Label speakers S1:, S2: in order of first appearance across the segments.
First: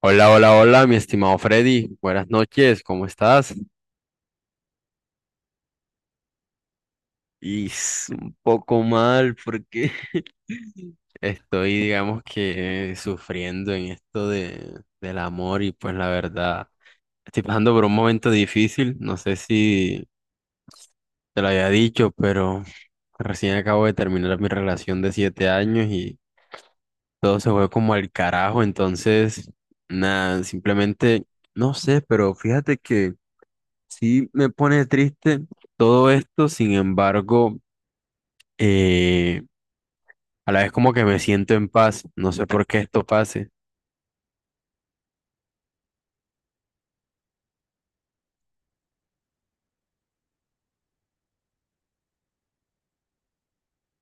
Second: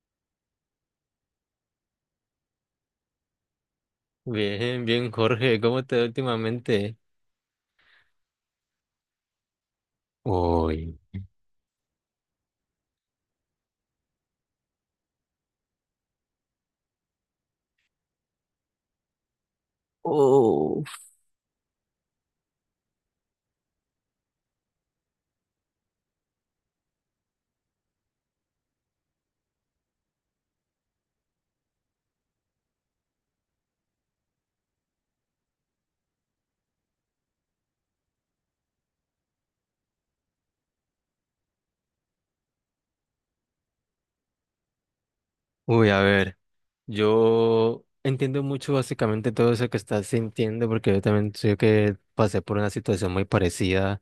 S1: Hola, hola, hola, mi estimado Freddy. Buenas noches, ¿cómo estás?
S2: Bien, bien, Jorge, ¿cómo te va últimamente?
S1: Y un poco mal porque
S2: Uy.
S1: estoy, digamos que, sufriendo en esto del amor y pues la verdad, estoy pasando por un momento difícil. No sé si
S2: Oh,
S1: te lo había dicho, pero recién acabo de terminar mi relación de 7 años y todo se fue como al carajo. Entonces, nada, simplemente, no sé, pero fíjate que. Sí, me pone triste todo esto, sin embargo, eh, a la vez como que me siento en paz, no sé por qué esto pase.
S2: uy, a ver, yo entiendo mucho básicamente todo eso que estás sintiendo porque yo también sé que pasé por una situación muy parecida,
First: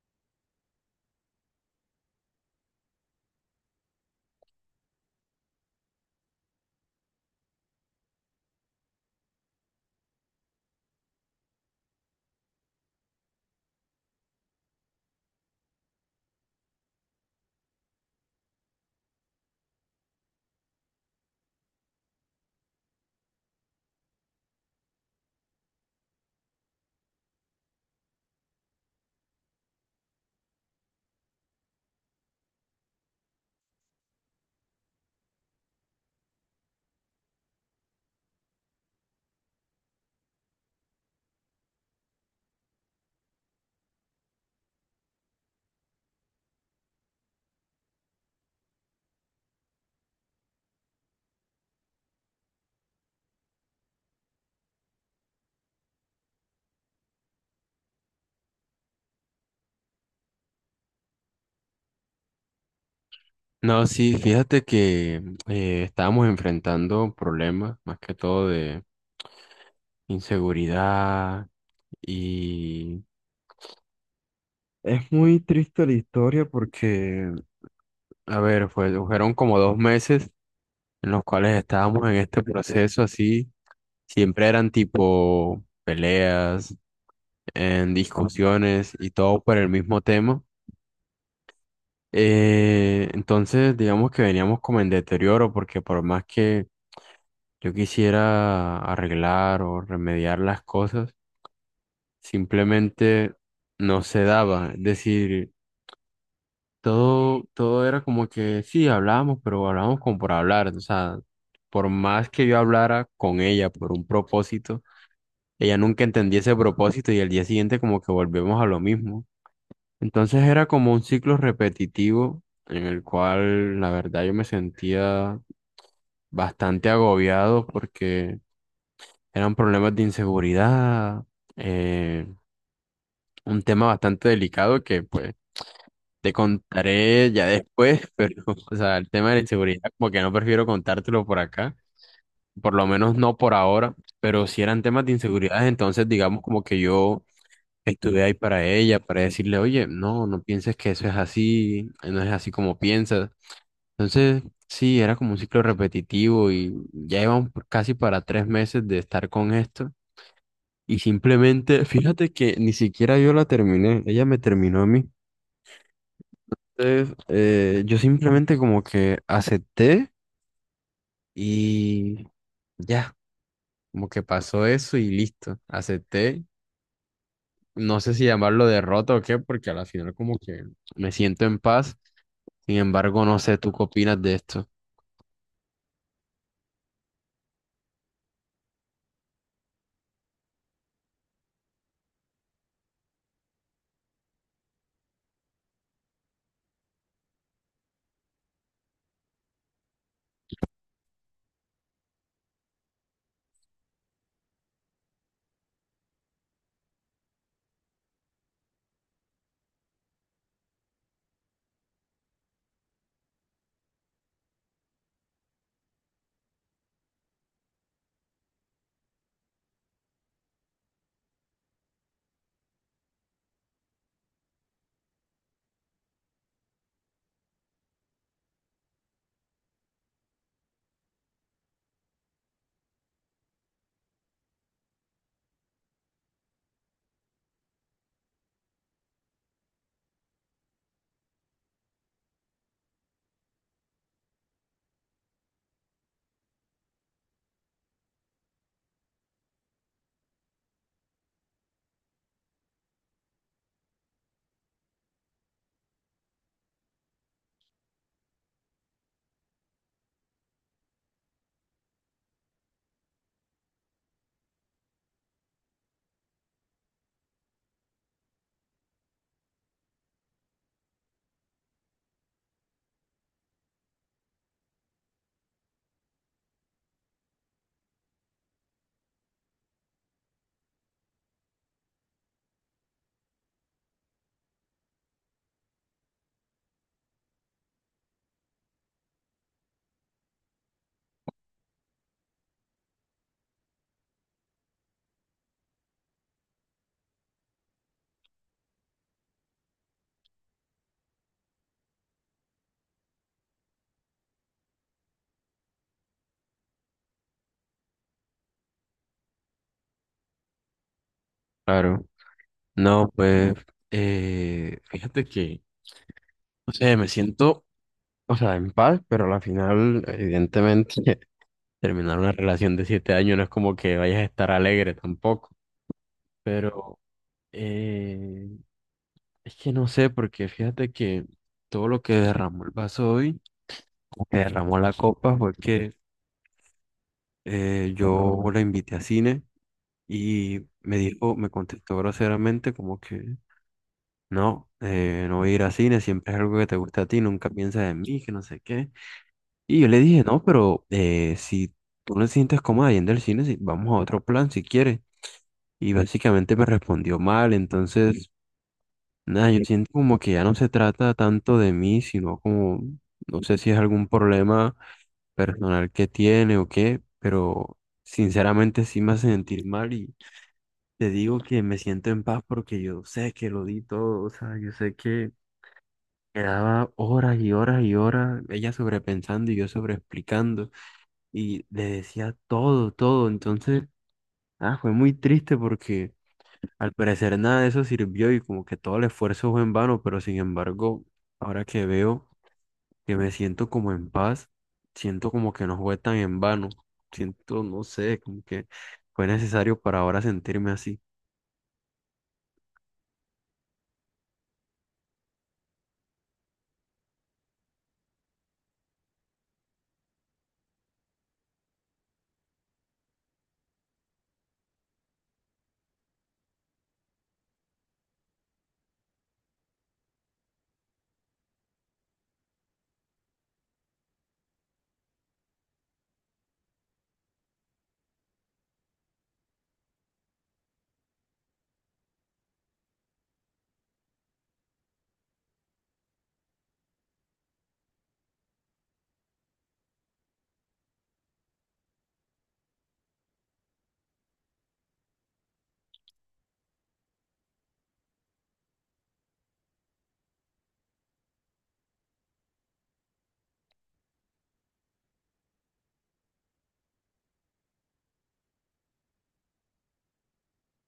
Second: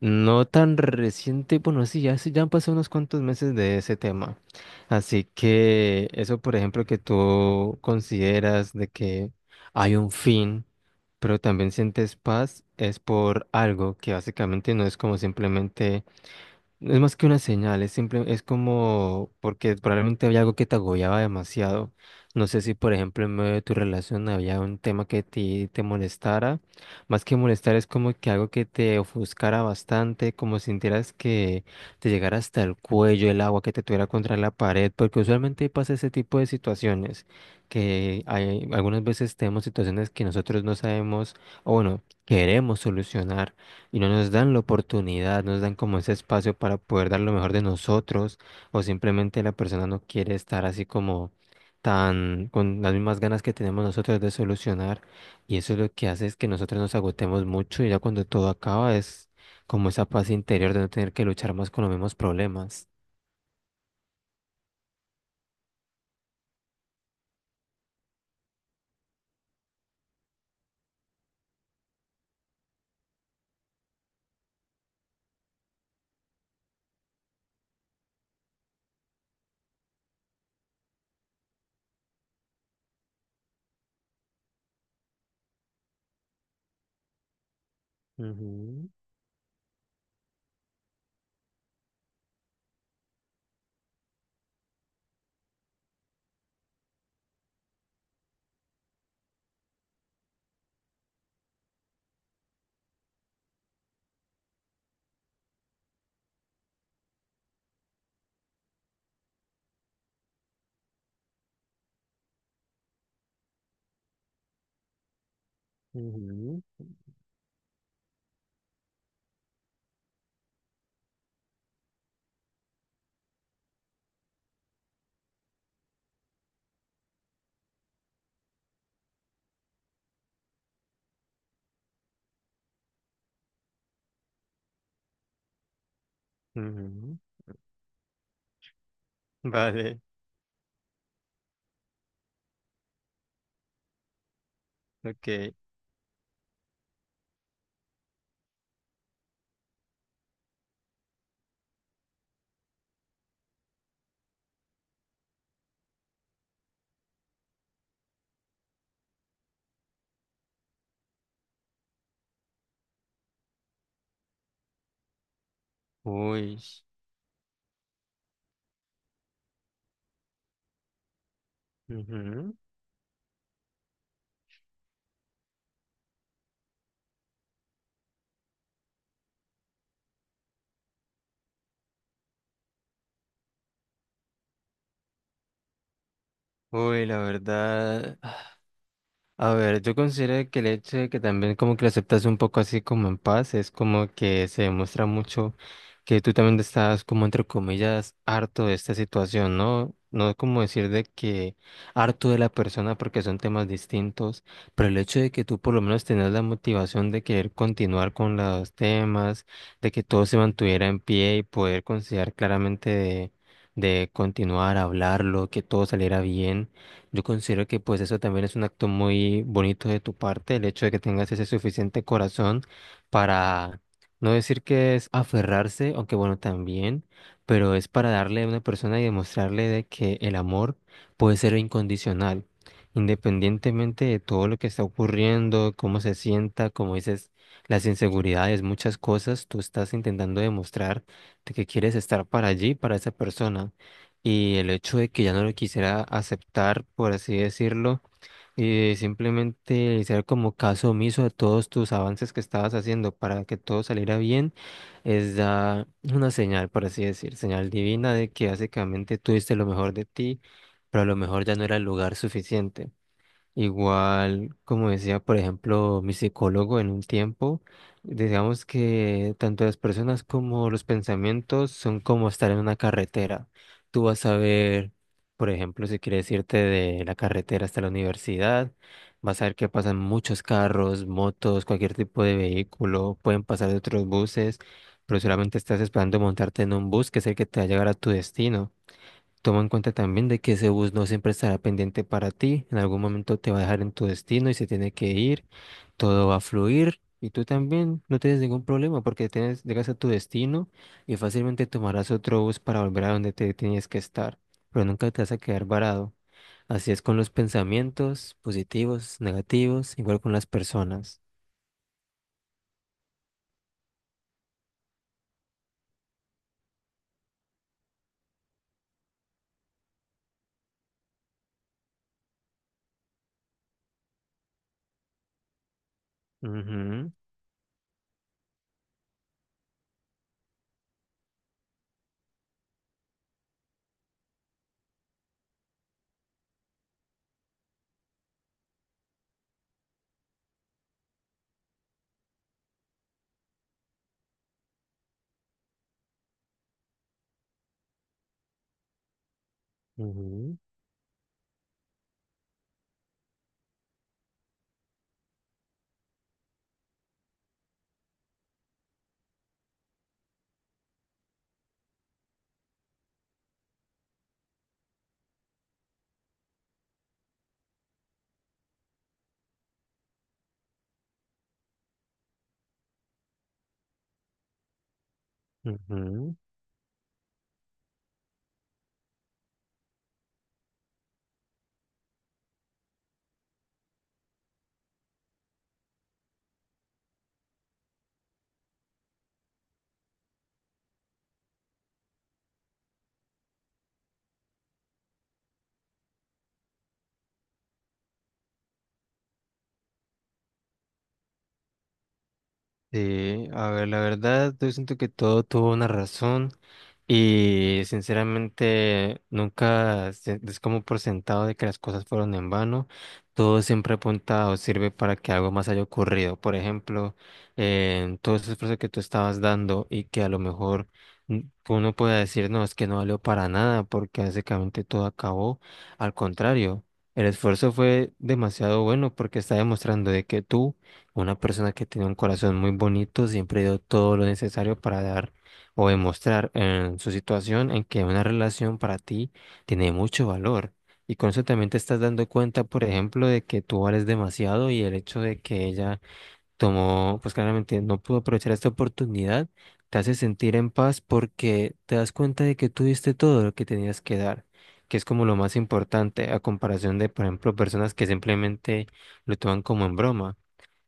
S2: no tan reciente, bueno, sí, ya, ya han pasado unos cuantos meses de ese tema. Así que eso, por ejemplo, que tú consideras de que hay un fin, pero también sientes paz, es por algo que básicamente no es como simplemente... Es más que una señal, es simple, es como porque probablemente había algo que te agobiaba demasiado. No sé si, por ejemplo, en medio de tu relación había un tema que te molestara. Más que molestar, es como que algo que te ofuscara bastante, como si sintieras que te llegara hasta el cuello el agua, que te tuviera contra la pared, porque usualmente pasa ese tipo de situaciones, que hay, algunas veces tenemos situaciones que nosotros no sabemos, o bueno, queremos solucionar y no nos dan la oportunidad, no nos dan como ese espacio para poder dar lo mejor de nosotros, o simplemente la persona no quiere estar así como tan con las mismas ganas que tenemos nosotros de solucionar, y eso es lo que hace es que nosotros nos agotemos mucho y ya cuando todo acaba es como esa paz interior de no tener que luchar más con los mismos problemas.
S1: No, sí, fíjate que estábamos enfrentando problemas, más que todo de inseguridad. Y... Es muy triste la historia porque, a ver, fueron como 2 meses en los cuales estábamos en este proceso así, siempre eran tipo peleas, en
S2: Ujú,
S1: discusiones y todo por el mismo tema. Entonces, digamos que veníamos como en deterioro porque por más que yo quisiera arreglar o remediar las cosas, simplemente no se daba. Es decir, todo era como que sí, hablábamos, pero hablábamos como por hablar. O sea, por más que yo hablara con ella por un propósito, ella nunca entendía ese
S2: ujú,
S1: propósito y al día siguiente como que volvemos a lo mismo. Entonces era como un ciclo repetitivo en el cual la verdad yo me sentía bastante agobiado porque eran problemas de inseguridad, eh, un tema bastante delicado que pues te
S2: ujú.
S1: contaré ya después, pero o sea, el tema de la inseguridad
S2: Vale,
S1: como que no prefiero contártelo por acá, por lo menos no por ahora, pero si eran temas de
S2: ok.
S1: inseguridad, entonces digamos como que yo. Estuve ahí para ella, para decirle, oye, no, no pienses que eso es así, no es así como piensas. Entonces, sí, era como un ciclo repetitivo y ya íbamos casi para 3 meses de estar con esto. Y simplemente, fíjate que ni siquiera yo la terminé, ella me terminó a mí.
S2: Uy,
S1: Entonces, yo simplemente como que acepté y
S2: ujú.
S1: ya, como que pasó eso y listo, acepté. No sé si llamarlo derrota o qué, porque a la final como que me siento en paz. Sin embargo, no sé, ¿tú qué opinas de esto?
S2: Uy, la verdad. A ver, yo considero que el hecho de que también como que lo aceptas un poco así como en paz, es como que se demuestra mucho que tú también estás como entre comillas harto de esta situación, ¿no? No es como decir de que harto de la persona porque son temas distintos, pero el hecho de que tú por lo menos tenías la motivación de querer continuar con los temas, de que todo se mantuviera en pie y poder considerar claramente de continuar, hablarlo, que todo saliera bien. Yo considero que pues eso también es un acto muy bonito de tu parte, el hecho de que tengas ese suficiente corazón para no decir que es aferrarse, aunque bueno, también, pero es para darle a una persona y demostrarle de que el amor puede ser incondicional, independientemente de todo lo que está ocurriendo, cómo se sienta, como dices, las inseguridades, muchas cosas, tú estás intentando demostrar de que quieres estar para allí, para esa persona. Y el hecho de que ya no lo quisiera aceptar, por así decirlo, y simplemente hacer como caso omiso de todos tus avances que estabas haciendo para que todo saliera bien, es ya una señal, por así decir, señal divina de que básicamente tuviste lo mejor de ti, pero a lo mejor ya no era el lugar suficiente. Igual, como decía, por ejemplo, mi psicólogo en un tiempo, digamos que tanto las personas como los pensamientos son como estar en una carretera. Tú vas a ver, por ejemplo, si quieres irte de la carretera hasta la universidad, vas a ver que pasan muchos carros, motos, cualquier tipo de vehículo, pueden pasar de otros buses, pero solamente estás esperando montarte en un bus que es el que te va a llegar a tu destino. Toma en cuenta también de que ese bus no siempre estará pendiente para ti, en algún momento te va a dejar en tu destino y se tiene que ir, todo va a fluir y tú también no tienes ningún problema porque tienes, llegas a tu destino y fácilmente tomarás otro bus para volver a donde te tenías que estar, pero nunca te vas a quedar varado. Así es con los pensamientos positivos, negativos, igual con las personas.
S1: Claro. No, pues, fíjate que. O sea, me siento, o sea, en paz, pero a la final, evidentemente, terminar una relación de 7 años no es como que vayas a estar alegre tampoco. Pero
S2: Ujú,
S1: eh, es que no sé, porque fíjate que todo lo que derramó el vaso hoy, lo que derramó la copa, fue que yo la invité a cine y me dijo, me contestó groseramente como que no, no voy a ir a cine, siempre es algo que te gusta a ti, nunca piensas en mí, que no sé qué. Y yo le dije, no,
S2: ujú,
S1: pero si tú no te sientes cómoda yendo al cine, si vamos a otro plan si quieres. Y básicamente me respondió mal, entonces, nada, yo siento como que ya no se trata tanto de mí, sino como, no sé si es algún problema personal que tiene o qué, pero sinceramente sí me hace sentir mal y te digo que me siento en paz porque yo sé que lo di todo, o sea, yo sé que
S2: ujú.
S1: quedaba horas y horas y horas ella sobrepensando y yo sobreexplicando, y le decía todo, todo. Entonces, ah, fue muy triste porque al parecer nada de eso sirvió y como que todo el esfuerzo fue en vano, pero sin embargo, ahora que veo que me siento como en paz, siento como que no fue tan en vano. Siento, no sé, como que fue necesario para ahora sentirme así.
S2: Sí, a ver, la verdad, yo siento que todo tuvo una razón y sinceramente nunca es como por sentado de que las cosas fueron en vano. Todo siempre apunta o sirve para que algo más haya ocurrido. Por ejemplo, en todo ese esfuerzo que tú estabas dando y que a lo mejor mm, uno pueda decir, no, es que no valió para nada porque básicamente todo acabó. Al contrario, el esfuerzo fue demasiado bueno porque está demostrando de que tú una persona que tiene un corazón muy bonito siempre dio todo lo necesario para dar o demostrar en su situación en que una relación para ti tiene mucho valor. Y con eso también te estás dando cuenta, por ejemplo, de que tú vales demasiado y el hecho de que ella tomó, pues claramente no pudo aprovechar esta oportunidad, te hace sentir en paz porque te das cuenta de que tú diste todo lo que tenías que dar, que es como lo más importante a comparación de, por ejemplo, personas que simplemente lo toman como en broma.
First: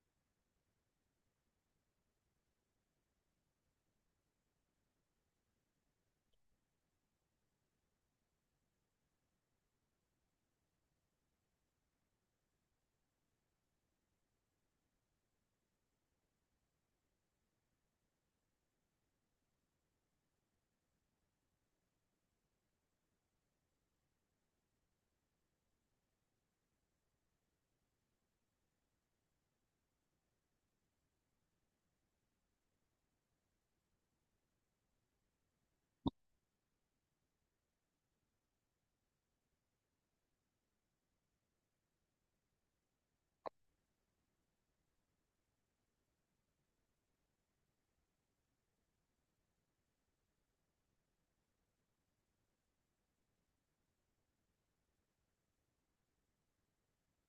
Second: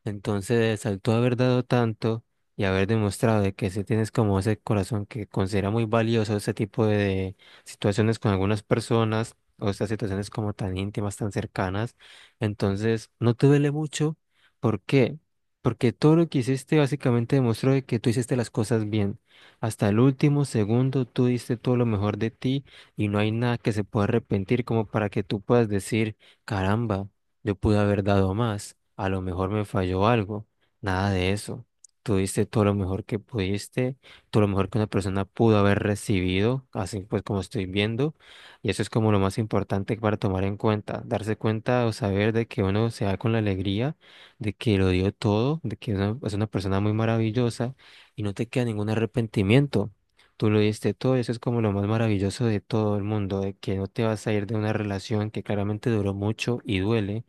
S2: Entonces, al tú haber dado tanto y haber demostrado de que sí tienes como ese corazón que considera muy valioso ese tipo de situaciones con algunas personas o estas situaciones como tan íntimas, tan cercanas, entonces no te duele mucho. ¿Por qué? Porque todo lo que hiciste básicamente demostró de que tú hiciste las cosas bien. Hasta el último segundo tú diste todo lo mejor de ti y no hay nada que se pueda arrepentir como para que tú puedas decir, caramba. Yo pude haber dado más, a lo mejor me falló algo, nada de eso. Tú diste todo lo mejor que pudiste, todo lo mejor que una persona pudo haber recibido, así pues como estoy viendo, y eso es como lo más importante para tomar en cuenta, darse cuenta o saber de que uno se da con la alegría, de que lo dio todo, de que uno es una persona muy maravillosa y no te queda ningún arrepentimiento. Tú lo diste todo, y eso es como lo más maravilloso de todo el mundo, de que no te vas a ir de una relación que claramente duró mucho y duele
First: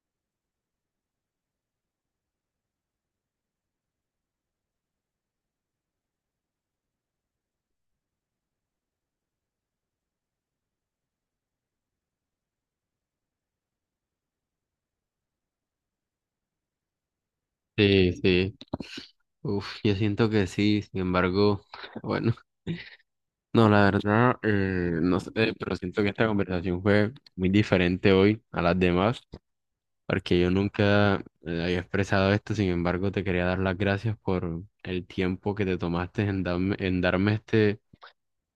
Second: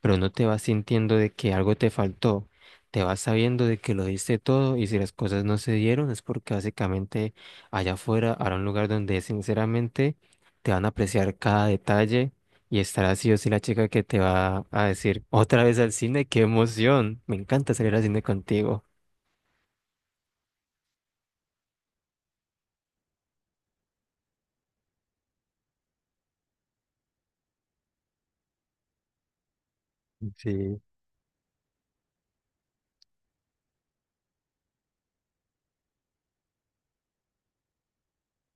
S2: pero no te vas sintiendo de que algo te faltó, te vas sabiendo de que lo diste todo y si las cosas no se dieron es porque básicamente allá afuera hará un lugar donde sinceramente te van a apreciar cada detalle y estará sí o sí la chica que te va a decir otra vez al cine, qué emoción, me encanta salir al
S1: Sí,
S2: cine
S1: sí.
S2: contigo.
S1: Uf, yo siento que sí, sin embargo, bueno, no, la verdad, no sé, pero siento que esta conversación fue muy diferente hoy a las demás, porque yo
S2: Sí.
S1: nunca había expresado esto, sin embargo, te quería dar las gracias por el tiempo que te tomaste en darme este,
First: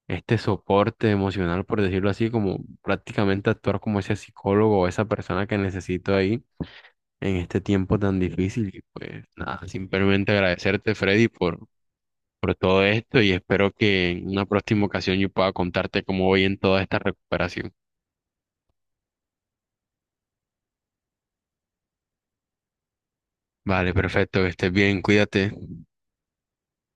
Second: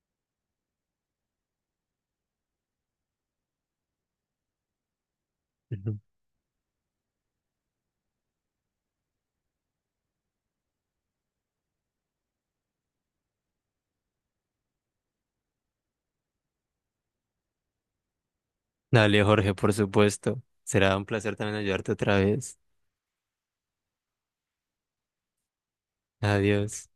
S1: este soporte emocional, por decirlo así, como prácticamente actuar como ese psicólogo o esa persona que
S2: Ujú.
S1: necesito ahí en este tiempo tan difícil. Y pues nada, simplemente agradecerte, Freddy, por todo esto y espero que en una próxima ocasión yo pueda contarte cómo voy en toda esta recuperación.
S2: Dale, Jorge, por supuesto, será un placer también ayudarte otra vez.
S1: Vale, perfecto, que estés bien, cuídate.
S2: Adiós.